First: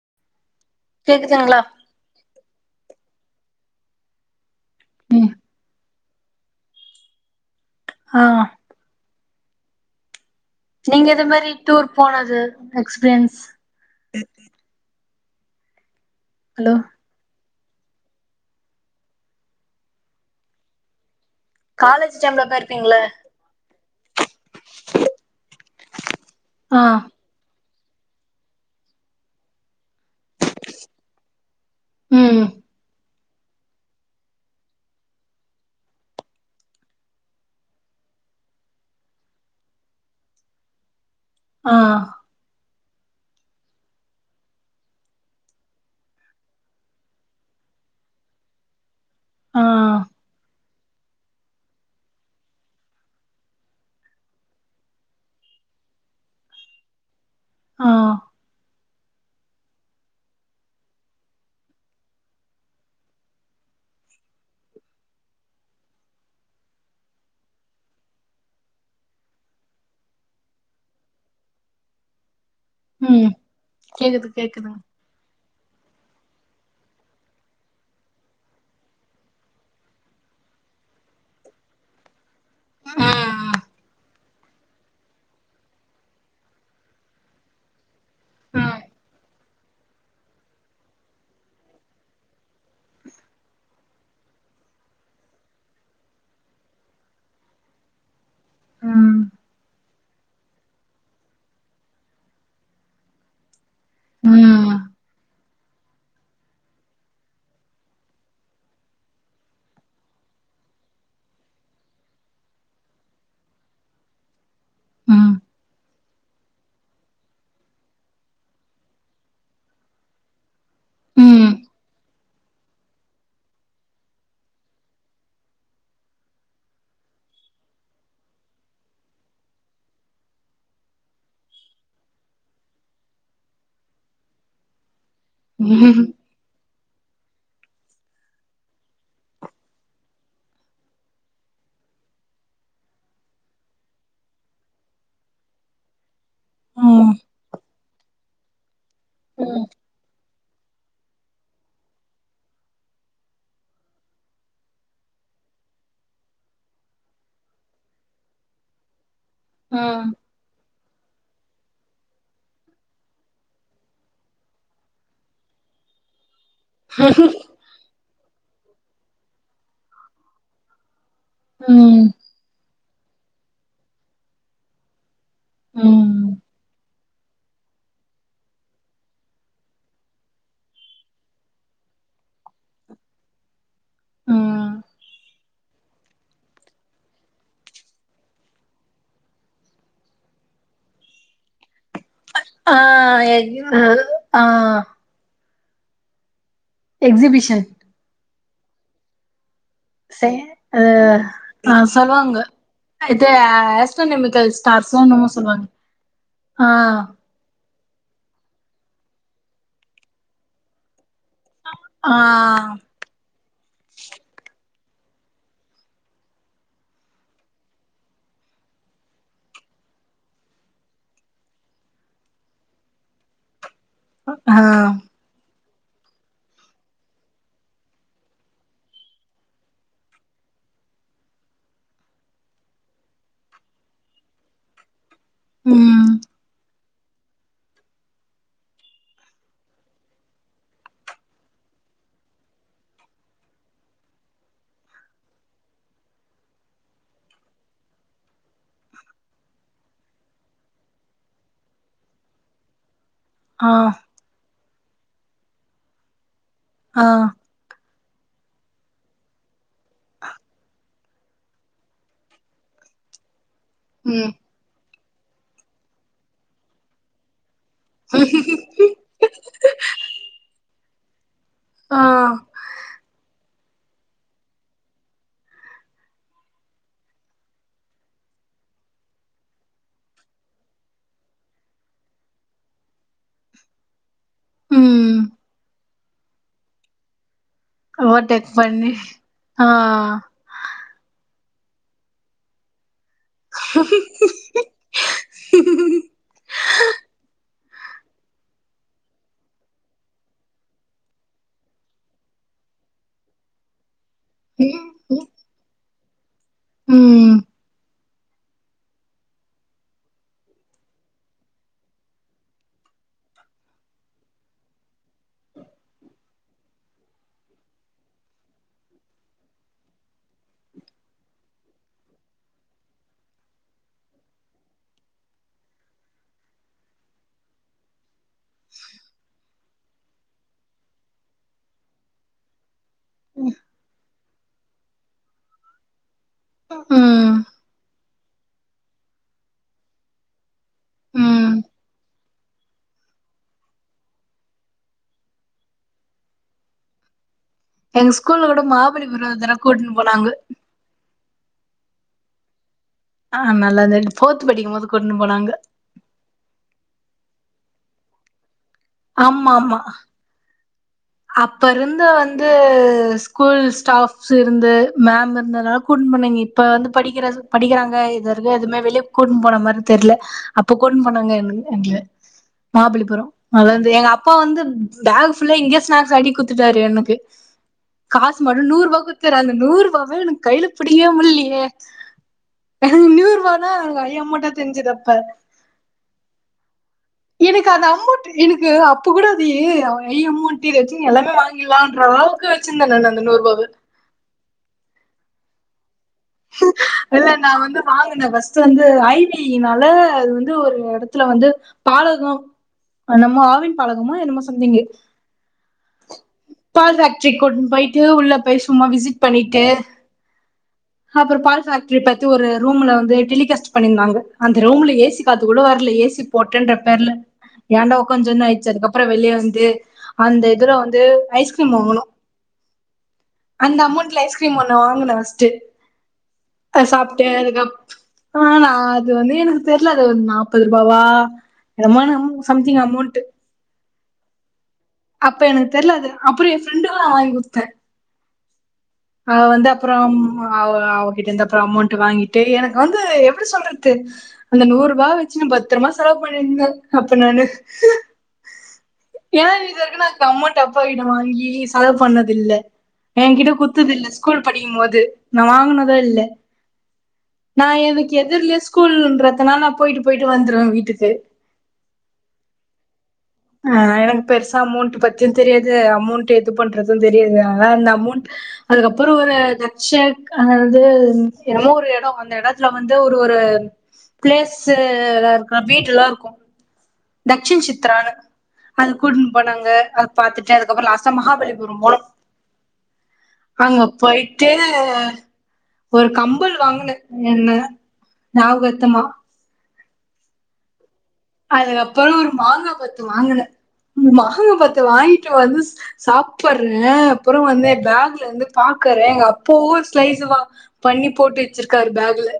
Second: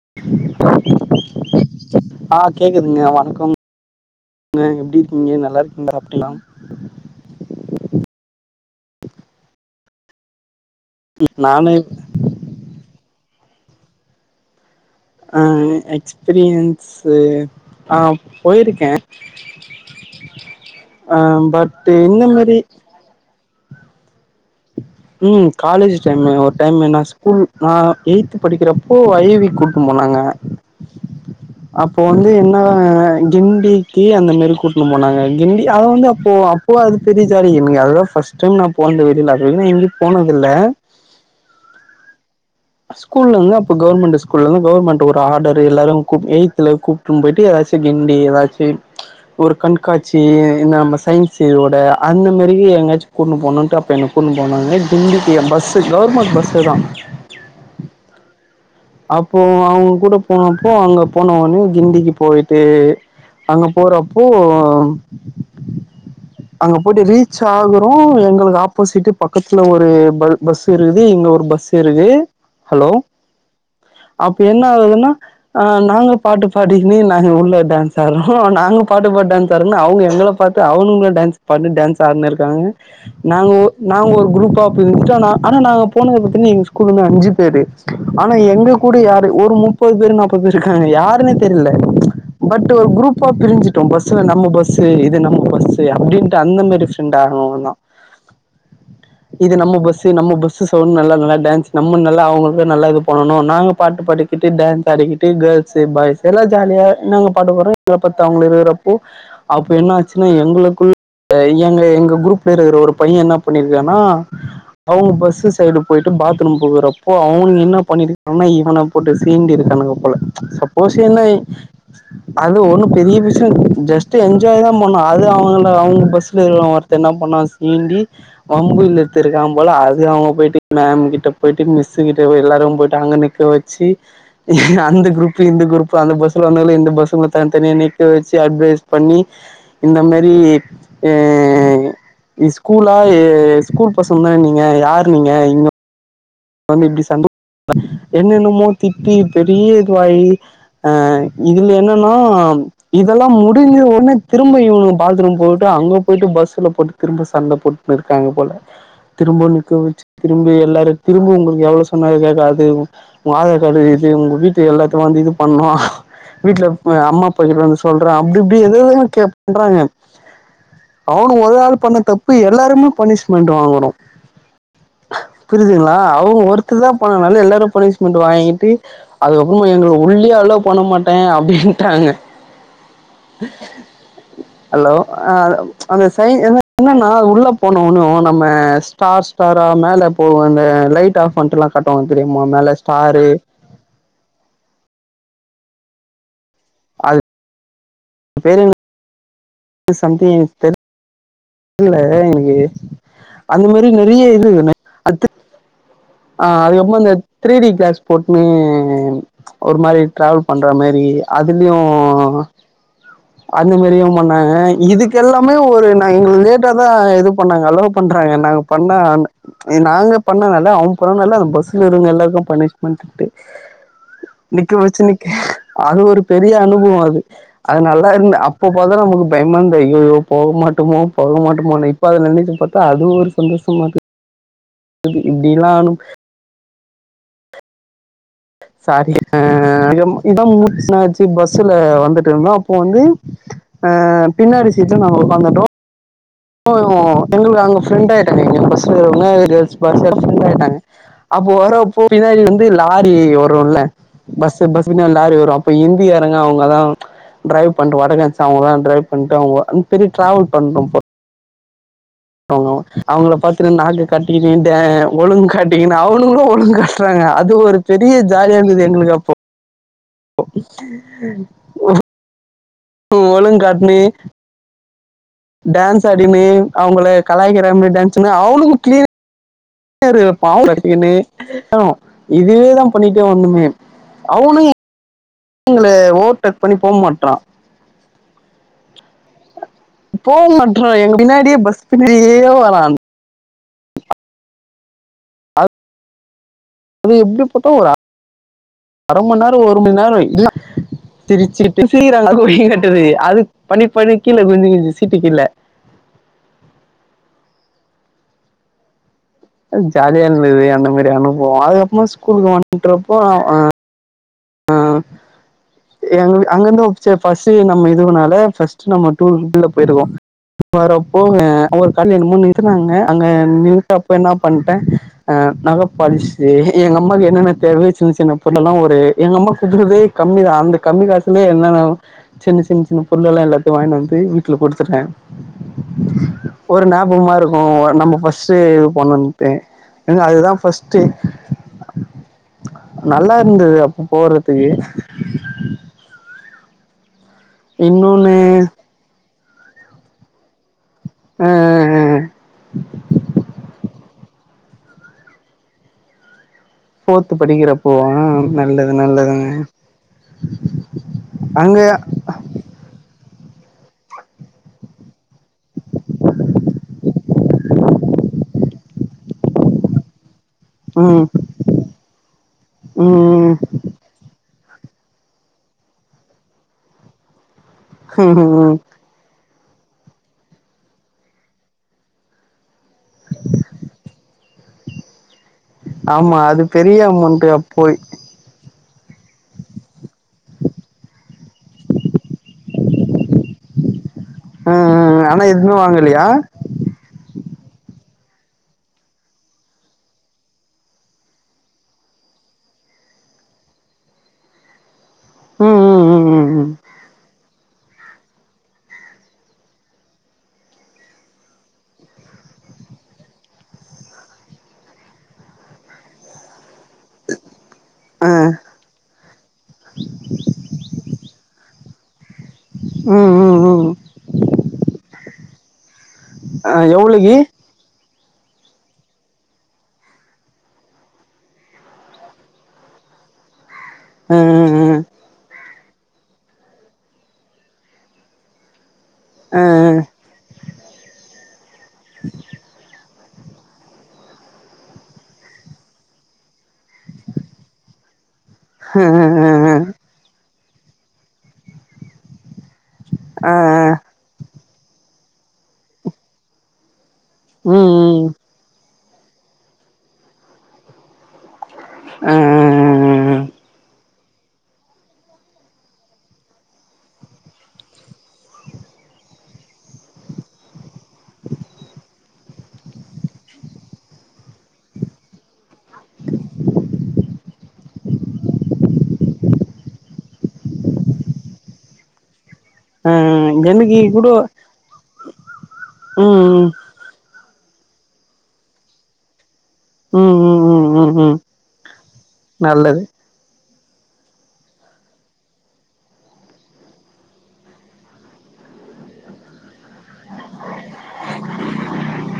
[inaudible] கேக்குசுங்ளா ஆ கேக்குதுங்க வணக்கம் எப்டி ம் இருக்கீங்க நல்லா இருக்கீங்களா ஹலோ ஆ நீங்க இத மாரி நானு டூர் போனது எக்ஸ்பிரியன்ஸ் அ ஹலோ எக்ஸ்பீரியன்ஸ் து ஆ போயிருக்கே அ பட் காலேஜ் இந்த டைம்ல மாரி போய்ருப்பீங்கல்ல ம் காலேஜ் டைம்மு ஒரு டைம் ஆ என்னா செ கூல் நா எய்த் படிக்கிறப்போ ஐ வி கூட்னு போனாங்க அப்போ வந்து ம் என்னதா அ கிண்டிக்கி அந்த மேரி கூட்னு போனாங்க கிண்டி அத வந்து அப்போ அப்போ அது பெரிய ஜாலி என்கு அதலா ஃபஸ்ட் டைம் நா போனது வெளியில அதுவரிகூ நா எங்கயு போனதில்ல ஆ ஸ்கூல்ருந்து அப்ப கவர்மெண்டு ஸ்கூல்லதா கவர்மெண்ட் ஒரு ஆடரு எல்லாரு எய்த்ல கூப் கூட்டுன் போய்ட்டு ஏதாச்சு கிண்டி எதாச்சி ஒரு ஆ கண்காட்சி எங்க நம்ம சயின்ஸ்ஸோட அந்த மேரி எங்காச்சும் கூட்னு போனாகா அப்ப என்ன கூட்ன்னு போனாங்க இங்கித்திய பஸ்சு கவுர்மண்ட் பஸ்ல தா ஆ அப்போ அவுங்க கூட போனப்போ அங்க போன ஒன்னே கிண்டிக்கி போய்ட்டு அங்க போறப்போ அங்க போய்ட்டு ரீச் ஆகுரோ எங்குளுக்கு ஆப்போசிட்டு பக்கத்துல ஒரு பல் பஸ்சு இருக்குது இங்க ஒரு பஸ் இருக்கு ம் கேக்குது அப்ப என்ன கேக்குது ஆவுதுன்னா ஆ நாங்க பாட்டு பாடிகினு நாங்க உள்ள டான்ஸ் ஆட்ரோ நாங்க பாட்டுபாடி டான்ஸ் ஆரோன்னு அவுங்க எங்கள பா பாத்து அவுன்களு டான்ஸ் பாட்னு டேன்ஸ் ஆடுனு இருக்காங்க ம் நாங்க ஓ நாங்க ஒரு குரூப்பா பிரிஞ்ட்டோ ஆ ஆனா நாங்க போனது பாத்திங்கனா எங்க ஸ்கூல்லருந்து அஞ்சு பேரு ஆனா எங்க கூட யாரு ஒரு முப்பது பேர்ரு நாப்பது பேர் இருக்காங்க யாருன்னே தெர்ல பட் ஒரு குரூப்பா பிரிஞ்சி ட்டோ பஸ்சுல நம்ம பஸ்சு இது நம்ம பஸ்சு அப்டின்ட்டு அந்த மேரி ஃப்ரெண்ட்டா ஆனோ தா ம் இது நம்ம பஸ்சு நம்ம பஸ்சு சவுண்டு நல்லா நல்லா டேன்ஸ் நம்ம நல்லா அவுங்களவிட நல்லா இது பன் பண்ணணு நாங்க பாட்டு பாடிக்கிட்டு ம் டேன்ஸ் ஆடிக்கிட்டு ட்டு கேள்ஸ்சு பாய்ஸ்சு எல்லா ஜாலியா நாங்க பாட்டு பாடுவோ எங்களபாத்து அவுங்குளு இருக்கறப்போ அப்ப என்னா ஆச்சுன்னா எங்குளுக்குள்ள எங்க எங்க குரூப்ல இருக்கற ஒரு பைய என்ன பண்ணிருக்கான்னா அவுங்க ம் ம் பஸ்ஸு சைடு போய்ட்டு பாத்ரூம் போகுறப்போ அவுனுங்க என்னா பண்ணிருக்கான்னா இவன போட்டு சீண்டி இருக்கானுங்க போல சப்போஸ் என்ன ம் அது ஒண்ணு பெரிய விஷயம் ஜஸ்ட்டு என்ஜாய் தா பன்னா அது அவுனுங்கள அவுங்க பஸ்சுல இருக்கற ஒருத் த்த என்னா பண்ணா சீண்டி வம்புலுத்து இருக்கான் போல அது அவுங்க போயிட்டு மேம் கிட்ட போய்டிட்டு மிஸ்ஸு கிட்ட போய் எல்லாரும் போயிட்டு அங்க நிக்க வச்சி அந்த குரூப் இந்த குரூப் ம் அந்த பஸ் த்துருகானுங்கள்ள இந்த பஸ்ங்கள தனி தனியாநிக்க வச்சி அட்வைஸ் பண்ணி இந்த மேரி ஏ இ ஸ்கூலா ஸ்கூல் பசங்க தான நீங்க யாரு நீங்க இங்க வந்து இப்டி ம் சண்ட [inaudible] என்னன்னமோ திட்டி பெரிய இதுவாயி ஆ இதுல என்னன்னா இதெல்லாம் முடிஞ்ச ஒட்னே திரும்ப இவுங்க பாத்ரூம் போயிட்டு அங்க போயிட்டு பஸ்ல போட் திரும்ப சண்ட போட்ன்னுருக்காங்க போல திரும்பவும் நிக்க வச்சு ம் திரும்பி எல்லாரு திரும்ப உங்களுக்கு எவ்வள சொன்ன கேக்காது அது உங்க ஆதார் கார்டு இது உங்க வீட்டு எல்லாத்துக்கும் வந்து இது பண்ணோம் வீட்ல அம்மா அப்பா கிட்ட வந்து சொல்ற அப்டி இப்டி எது ஏதயோ கேப் பன்றாங்க அவுக ஒரு ஆள் பண்ண ம் தப் பு எல்லாருமே பனிஷ்மெண்டு வாங்கனோம் பிற ஆ ம் அவுங்க ஒருத்தர்தா பன்னால எல்லாரு பனிஷ்மெண்டு வாங்கிட்டு அதுக்கப்புறமா எங்க உள்ளயே அளோவ் பண்ணமாட்டேன் அப்டின்ட்டாங்க [inaudible] ம் ஹலோ அ அந்த சய் என்னன்னா உள்ள போனோன்யும் நம்ம ஸ்டார் ஸ்டாரா மேல போவோம் இல்ல லைட் ஆஃப் பண்ட்டுலாம் காட்டுவாங்க தெரியுமா மேல ஸ்டாரு அ ஆ எக்ஸிபிஷன் ம் பேருன்ன சய் அ ஆ சொல்வாங்க எனக்கு இது அந்த மாரி நெறைய இது ஆஸ்ட்ரனமிக்கல் ஸ்டார்சும் என்னமோ அது சொல்வாங்க ஆ அதுக்கப்றோ இந்த த்ரீ டி கிளாஸ் போட்ன் ஒரு மாரி ட்ராவல் பண்ற மாரி அதுலயும் அந்த மாரியும் பண்ணாங்க இதுக்கெல்லாமே ஒரு நாங் எங்களுக்கு லேட்டா தான் இது பண்ணாங்க அலோ பண்றாங்க நாங்க பண்ண நாங்க பண்ணலல அவன் பண்ணால அந்த பஸ்சுல இருங்க எல்லாருக்கும் பனிஷ்மெண்ட்டு நிக்க வச்சு நிக்க அது ஒரு பெரிய அனுபவோம் அது அதுனால [unintelligible] அப்ப பாதனா நமக்கு பயமா அய்யோ போக மாட்டோமோ போக மாட்டமானு இப்ப அத நனைச்சுபாத்தா அது ஒரு சந்தோஷமாருக்கு எப்டினாலு ம் சாரி ஆ இதான் முஸ்ல ஆச்சு பஸ்ல வந்துட்டு இருந்தோம் அப்போ வந்து அ பின்னாடி சீட்டுல நாங்க உக்காந்துட்டோம் ஓ எங்களுக்கு அங்க ஃப்ரெண்டயிட்டட்டாங்க எங்க பசங்க [unintelligible] ஃப்ரெண்டாயிட்டாங்க அப்போ வர போ பின்னாடி வந்து லாரியோ ஆ வரும்ல பஸ்சு பஸ்சுக்கு லாரி வரும் அப்ப இந்தியாரங்க அங்கதா ஆ ட்ரைவ் பண்டு வடகச் அவ்கதா ட்ரைவ் பண்ட்றாங்க பெரிய டிராவல் பண்டு ப ஆமா அவுங்கள பாத்து நானு ம் கத்திகின்டேன் ஒழுங்கு காட்டீங்கன்னா அவனுங்கள ஒழுங்கு காட்றாங்க அது ஒரு பெரிய ஜாலியாருந்தது எங்களுக்கு ஆ அப்போ ஒலுங்கு காட்னி டான்ஸ் ஆடிமேல் அவுங்கள கலாய்க்கிறாங்க டான்ஸ்சுனு அவளுக்கும் கிளீரு [unintelligible] வச்சிக்கனு ஆ இதுவேதான் பண்ணிட்டே வந்துமே அவனும் ம் எங்கள ஓவர்டேக் பண்ணி போக மாட்றா ஓவர்டேக் பண்ணி ஆ போக மாட்றா எங்க பின்னாடியே பஸ் பின்னடியே வரான் அ து எப்டி போட்ட அ அரம்ம நேரோ ஒரு ம நேர இல்ல திருப்பி சிரிக்கிறாங்க [unintelligible] அது பண்ணி பண்ணி கீழ ம் விழுந்துருது சிப்பி கீழு ம் அது ஜாலியா இருந்தது அந்த மாரி அனுபவோ அதுக்கப்புறமா ஸ்கூலுக்கு வண்ட்ருப்போ அ ஆ எங்க வீ அங்கந்து சே ஃபஸ்ட்டு நம்ம இதுவுனாலே ஃபஸ்ட்டு நம்ம [unintelligible] போயிருவோ [inaudible] வரப்போ அ அங்கோரு கல்ல என்னமோ நித்துனாங்க அங்க நின்ட்டப்போ என்ன பன்டே அ நகப்பாலிஷு எங்க அம்மாக்கு என்னென்ன தேவையோ சின்ன சின்ன பொருளல்லா ஒரு எங்க அம்மா குடுத்ததே கம்மி தா அந்த கம்மி காசுலே என்ன நா சின்ன சின்ன சின்ன பொருளல்லா எல்லாத்தையு வாங்கினு வந்து ட்ல குடுத்துட்டே ஒரு ஞாபகமா ம் இருக்கு நம்ம ஃபஸ்ட் ஷ்டே பண்ணட்டே எங்க அதுதா ஃபஸ்ட்டு ம் நல்லா இருந்தது அப்ப போறப்பயே எங்க இன்னொன்னு ஸ்கூல்ல ஓட மாபள்ளிபுர ஒருதர கூட்ன்னு போனாங்க அ அ அ ஆ நல்ல தெ ஃபோர்து படிக்கும் போது கூட்ன்னு போனாங்க ஃபோர்து படிக்கிற அப்பவா நல்லது நல்லதுங்க ஆமா ஆமா அப்ப அங்க இருந்து வந் து ஸ்கூல் ஸ்டாஃப்ஸ் இருந்து மேம் இருந்தனால கூட்னு போணீங்க இப்ப வந்து படிக்கிறது படிக்கிறாங்க இது வரைக்கு எதுமே வெளிய கூட்ன்னு போன மாரி தெர்ல அப்ப கூட்ணு ம் போணவங்க எங் எங்ல மாபலிபுரோ ம் அத தெ எங் அப் அப்பா வந்து பேக் ஃபுல்லா இங்கயே ஸ்நாக்ஸ் வாங்கி குட்த்துடாரு எனக்கு காசு மட்டு ம் நூற்ருவா குட் தாரு அந்த நூற்ருபாவே எனக்கு கைல புடிக்வே முல்லயே எனக்கு நூற்வாதா அங்க ஐ அமோண்டா தெர்ஞ்சத ப்ப ஆமா அது பெரிய அமௌண்ட்டு எனக்கு அந்த அப்போய் அமௌண்ட் எனக்கு அப்ப கூட அதி ஐ அமோண்ட் [unintelligible] வச்சின் எல்லாமே வாங்கிர்லான்ற அளவுக்கு வச்சிருந்தே நானு அந்த நூற்வாவ உ உ ஆனா எதுமே வாங்லையா இல்ல நா வந்து வாங்கன ஃபஸ்ட்டு வந்து ஐ வினால அது வந்து ஒரு எடத்துல வந்து பாலகோ நம்ம ஆவின் பாலகமா என்னமோ சம்திங்கு ம் ம் ம் ம் ம் பால் ஃபேக்ரிக் கூட்ணு போயிட்டு உள்ள போய் சும்மா விசிட் பண்ணிட்டு அப்புற பால் ஃபேக்ரி பத்தி ஒரு ரூம்ல வந்து டெலிகாஸ்ட் பண்ணிருந்தாங்க அந்த ரூம்ல ஏ சி காத்து கூட வர்ல ஏ சி போட்டேன்ட்ரபேர்ல ஏண்டா ஆ ஒக்காஞ்சோன்னு அய்ச்சு அதுக்கப் அப்புற வெளிய வந்து அந்த இதுல வந்து ஐஸ்கிரீம் வாங்னோ உ அந்த அமௌண்ட்ல ஐஸ்கிரீம் ஒன்னு வாங்கனோ ஃபஸ்டு ஆ அது சாப்டே எவ்ளோகி அதுக்கு அப் ஆனா அது வந்து எனக்கு தெர்ல அது நாப்பத்ருவாவா [unintelligible] சம்திங் அமோண்ட்டு ஆ ஆ ஆ அப்ப எனக்கு தெர்ல அது அப்புற ஏ ப்ஃரெண்டுக்கு அ வாங்கி குடுத்தே அ ஆ ஆ வந்து அப்றம் அவ் அவகிட்ட இந்து அப்புற அமோண்ட் வாங்கிட்டு எனக்கு வந்து எப்டி சொல்றத்து அந்த நூற்பா வச்சு நா பத்ரமா செலவு பண்ணின்ருந்தே அப்ப நானு ஆ ஏ ஆ இதுவரைக்கி நா கம்மோண்ட் அப்பா கிட்ட வாங்கி செலவு பண்ணதில்ல ஏங்கிட்ட ஆ குத்துது ஆ இல்ல ஸ்கூல் படிக்கும் போது நா வாங்கினதே இல்ல நா ம் எனக்கு ம் எதுர்லயே ஸ்கூல்ன்றதுனால நா போயிட்டு போயிட்டு வந்துருவே வீட்டுக்கு அ அ அ அஅ ஆ எனக்கு பெருசா அமௌண்ட்ட பத்தியு தெரியாது அமௌண்ட் எது பண்றது தெரியாது ஆனா அந்த அமௌண்ட் அதுக்கப்புறோ ஒரு நக்சட் க இது ஏதோ ஒரு எடோ அந்த எடத்துல வந்து ஒரு ஒரு பிளேஸ்ல இருக்க பீட்லா இருக்கு லஷ்சி சித்ரா அது கூட்டினு போனாங்க அது பாத்துட்டு அதுக்கப்புற லாஸ்டா மகாபலிபுரம் போனோ ஆ ஆ அங்க எனக்கு கூடோ போயிட்டு ஒரு கம்பல் ம் வாங்கனே என்ன ஞாபக அர்த்தமா ம் ம் ம் ம் ம் அதுக்கப்புற ஒரு மாங்கா பத்து நல்லது வாங்கனே மாங்கா பத்து வாங்கிட்டு வந்து சாப்பற அப்பற வந்து பேக்ல வந்து பாக்கறே எங்க அப்பா ஊர் ஸ்லைஸ் வா பண்ணி போட்டு வச்சிருக்காரு பேக்ல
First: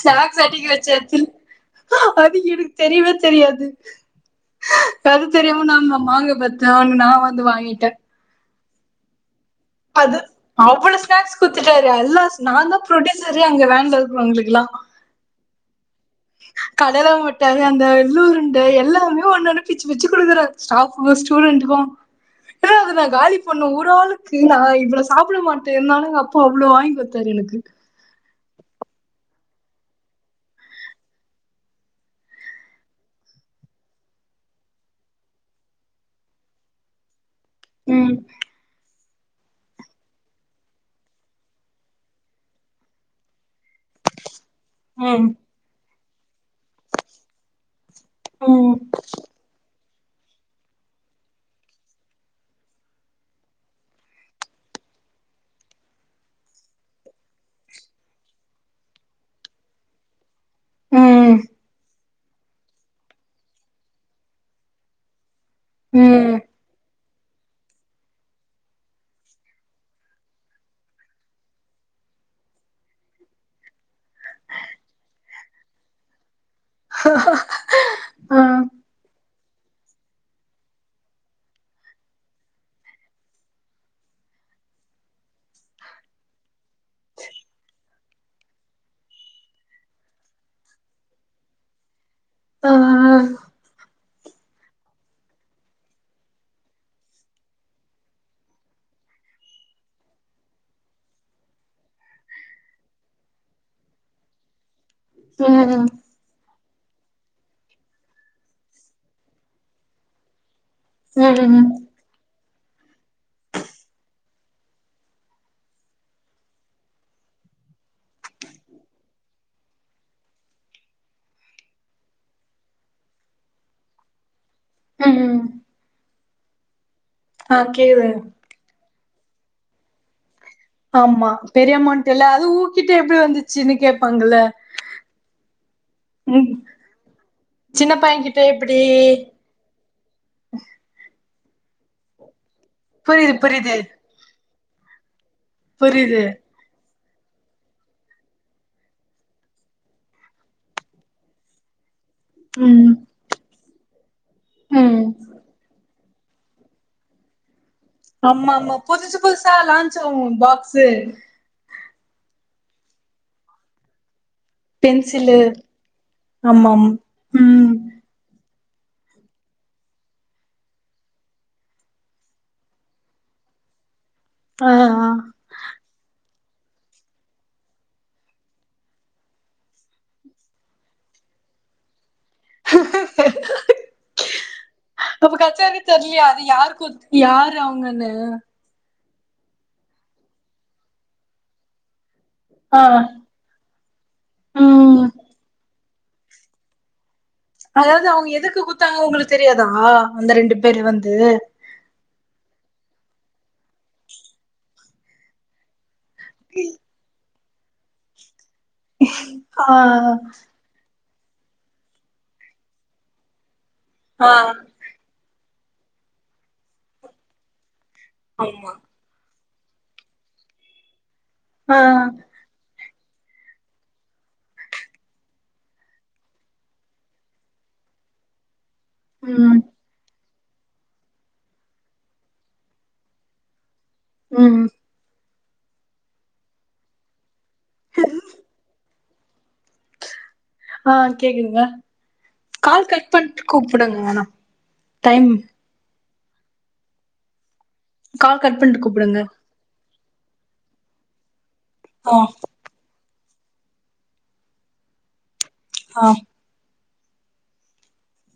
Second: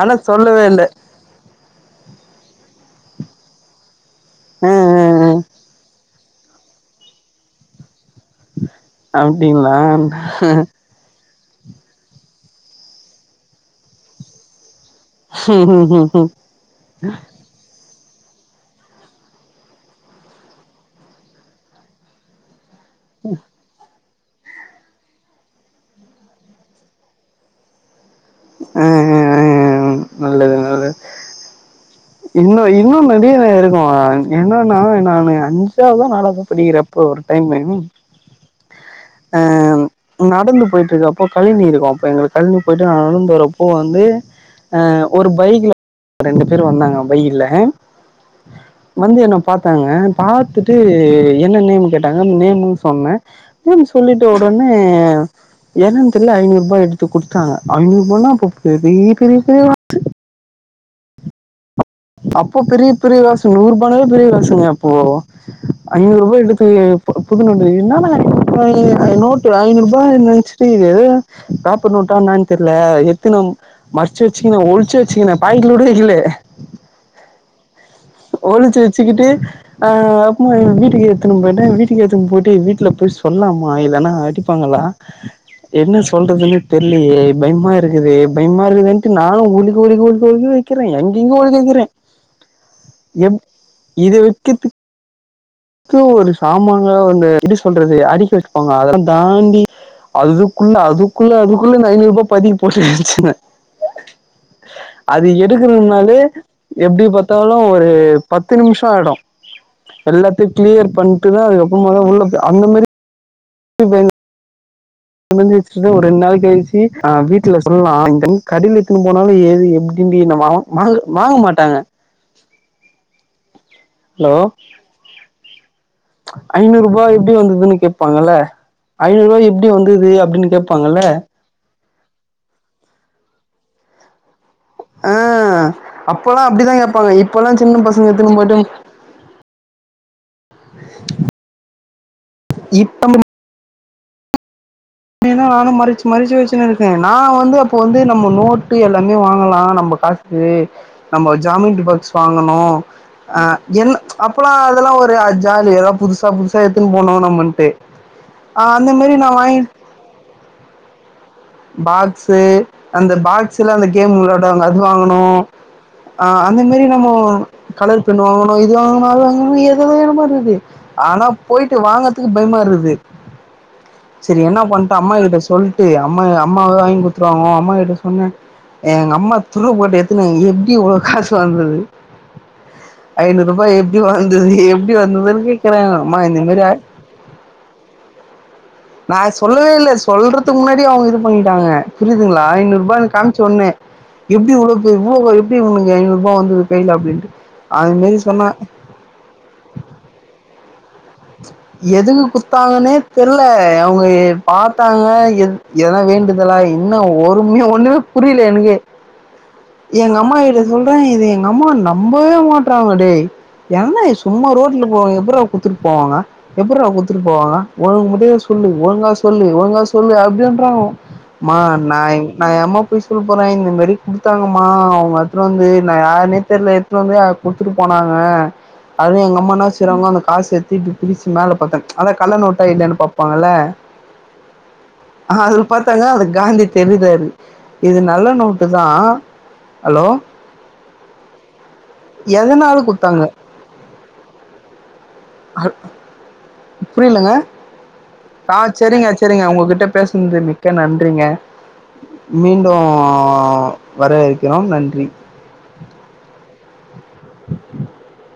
ஆனா சொல்லவே அடுக்கி இல்ல வச்சாச்சி அது எனக்கு தெரியவே தெரியாது அ அத தெரியாம நம்ம மாங்கா பத்து வாங்குன நா வந்து வாங்கிட்ட அப்டிங்களா ம் அது அவ்ளோ ஸ்நாக்ஸ் குத்துட்டாரு எல்லா நா தா ப்ரொடியூசரே அங்க வேன்ல இருக்கறவங்களுக்குலா ம் ம் ம் ம் கடையில மட் அந்த எள்ளூ உருண்ட எல்லாமே ஒன்னு ஒன்னு பிச்சி பிச்சி குடுக்குற ஸ்டாப்க்கு ஸ்டூடண்டுக்கு ஏனா அதுனா காலி பண்ணு ஒரு ஆளுக்கு நா இவ்வள சாப்ட மாட்ட இருந்தாலு எங்க அப்பா அவ்ள வாங்கி குத்தாரு எனக்கு ஆ ஆ ஆ ஆ நல்லது நல்லது இன்ன இன்னு நறைய இருக்கு என்னென்னா நானு அஞ்சாவத நாளாவத படிக்கிறப் அப்போ ஒரு டைமு ம் அ நடந்து போயிட்டு இருக்கறப்போ கழிநீர் இருக்கு அப்ப எங்களுக்கு கழிநீர் போயிட்டு நடந்து வரப்போ வந்து ஆ ம் ஒரு பைக்ல ரெண்டு பேர் வந்தாங்க பைக்ல ம் வந்து என்ன பாத்தாங்க பாத்துட்டு என்ன நேம் கேட்டாங்க அந்த நேம்ன்னு சொன்ன நேம் சொல்லிட்டு ஒடனே என்னனு தெரியல ஐநூறுபா எடுத்து குடுத்தாங்க ஐநூறு அப்போ பெரிய பெரிய பெரிய ம் அப்போ பெரிய பெரிய காசு நூறு ரூபானாலே பெரிய காசுங்க அப்போ ம் ஐநூறுபா எடுத் டு புது நோட்டு என்னடா ஐநூறு ரூபா நோட்டு ஐநூறு ரூபா நெனச்சிட்டு இது ஏத ப்ராப்பர் நோட்டா என்னானு தெரில எத்தினும் மச்சி வச்சிக்கின ஒளிச்சி வச்சிக்கின பாக்கெட்ல கூட வைக்கலே ஆ ஒளிச்சி வச்சிக்கிட்டு ஆ அப்புமா வீட்டுக்கு எத்துணு போயிட்டே வீட்டுக்கு எத்துணு போட்டு வீட்ல போய் சொல்லலாமா இல்லன்னா அடி ப்பாங்களா என்ன சொல்றதுன் தெரியலே பயமா இருக்குதே பயமா இருக்குதுன்ட்டு நானு ஒளிக்கி ஒளிகி ஒளிக் ஒளிக் க்கிறே எங்கெங்கோ ஒளிக்க வைக்கிறே ஆ எப் இத வைக்கறத்துக் ஒரு சாமாங்கல வந்து எப்டி சொல்றது அடிக்கி வச்சியிருப்பாங்க அதெல்லா தாண்டி அதுக்குள்ள அதுக்குள்ள அதுக்குள்ள ஐநூறு ரூபாய் பதிச்சி போட்டு வச்சிவே அது ம் எடுக்கனுனாலே எப்டி பாத்தாலு ஒரு பத்து நிமிஷ ஆயிடு எல்லாத்தையு கிளியர் ம் [unintelligible] அந்த மாரி [unintelligible] ப வச்ச ஒரு ரெண்டு நாள் கழிச்சு அ வீட்ல இத சொல்லலா இந்த கடில எத்துன்னு போனாலு ஏது எப்டிங்க வாங்க வாங்க மாட்டாங்க ஹலோ ஹம் ஐநூறு ரூபாய் எப்டி வந்ததுன்னு கேக்குது கேட்பாங்கல்ல ஐநூறு ரூபா எப்டி வந்தது அடின்னு கேட் ஆமா பெரியமௌண்டு இல்ல அது ஊக்கிட்ட எப்டி வந்துச்சுன்னு கேப்பாங்கல்ல ஆஹ் அப்பெல்லாம் [unintelligible] அப்படிதான் கேட்பாங்க இப்பெல்லாம் சின்ன பசங்க பையகிட்ட எடுத்துன்னு போயிட்டு எப்டி [inaudible] இப் புரிது புரிது ஏனா நானு மறச்சு புரியுது மறச்சு வச்சுனாரு அ நா வந்து அப்போ வந்து நம்ம நோட்டு எல்லாமே வாங்கலா நம்ம காசுக்கு நம்ம ஜாமென்ட்ரி பாக்ஸ் வாங்கனு ம் ஆ என்ன அப்பல்லா அதெல்லா ம் ஒரு ஜாலி ஏதோ புதுசா புதுசா எடுத்துனு போனோ நம்மன்ட்டு ஆ ஆமாமா அந்த மாரி புதுசு நா புதுசா வாங்கி லாஞ்சோம் பாக்ஸு பாக்ஸ்சு அந்த பாக்ஸ் சில அந்த கேம் விளாடுவாங்க அது வாங்ணு பென்சிலு ஆ அந்த மாரி ஆமாம் நம்ம ம் கலர் பண்ண வாங்கணு இது வாங்கணு அது வாங்கணு ஏதேதோ நினைப்பு இருக்கு ஆனா போயிட்டு வாங்கறதுக்கு பயமா இருக்குது சரி என்ன ஆ பண்ட்டே ஆ அம்மா கிட்ட சொல்டு அம்மா அம்மாவ வாங்கி குடுத்துருவாங்க அம்மா கிட்ட சொன்னே எங்க அம்மா துருவ போட்டு எடுத்துன்னு எப்டி இவ்ளோ காசு வந்தது ஐநூறு ரூபாய் எப்டி வந்தது எப்டி அப்ப வந்ததுன்னு கச்சாரி கேக்குறாங்க அம்மா தெர்லயா இந்த அது மாரி யார் குத் யாரு அவங்கன்னு நா சொல்லவே இல்லை சொல்றதுக்கு முன்னாடி அவங்க இது பண்ணிட்டாங்க புரியுதுங்களா ஐநூறு ஆ ரூபாயு காமி சொன்னே எப்டி உ ம் இவ்வளவு ரூபா எப்படி உண்ணுங்க ஐநூறுபா வந்தது கையில அப்டின்ட்டு அத மாரி சொன்னா தா உங்களுக்கு தெரியாதா அந்த ரெண்டு பேரு வந்து எதுக்கு குட்த்தாங்கன்னே தெர்யல அவங்க பார்த்தாங்க எது இதல்லா வேண்டுதல்லா இன்னு ஒரும்யு ஒண்ணுமே புரியல எனக்கே ஆ எங்க அம்மாகிட்ட சொல்றே எங்க அம்மா நம்பவே மாட்றாங்க டே என்ன ஆ சும்மா ரோட்ல போ எப்பட்ரா குடுத்துட்டு போவாங்க எப்பட்ரா குடுத்துட்டு போவாங்க ஒழுங்கு ம் சொல்லு ஆமா ஒழுங்கா சொல்லு ஒழுங்க சொல்லு அப்டின்றா மா ஆ நா இன்னை நா ஏம்மா பொய் சொல்ல போறே இந்த மாரி கொடுத்தாங்கம்மா அவங்க அத்த வந்து நா யாருனே தெரியல அத்த வந்து கொடுத்துட்டு போனாங்க அதுவு எங்க ம் அம்மானா சிறவங்க அந்த காசு தீப்பி பிரிச்சு மேல பாத்தோ அத கள்ள நோட்டா இல்லைன்னு பாப்பாங்கல்ல ம் ஆ அதுல பாத்தாங்க அது காந்தி தெரிராரு இது நல்ல நோட்டு தா ஹலோ ஆ கேக்குதுங்க எதனால கால் கட் குத்தாங்க பண்ட்டு கூப்பிடுங்க வேனா டைம் புரியலங்க கால் ஆ கட் பண்ட்டு செரிங்க கூப்புடுங்க செரிங்க உங்ககிட்ட பேசனதுக்கு மிக்க நன்றிங்க ஆ ம் அப்பறோ வர இருக்கிறோ நன்றி ஆ [inaudible]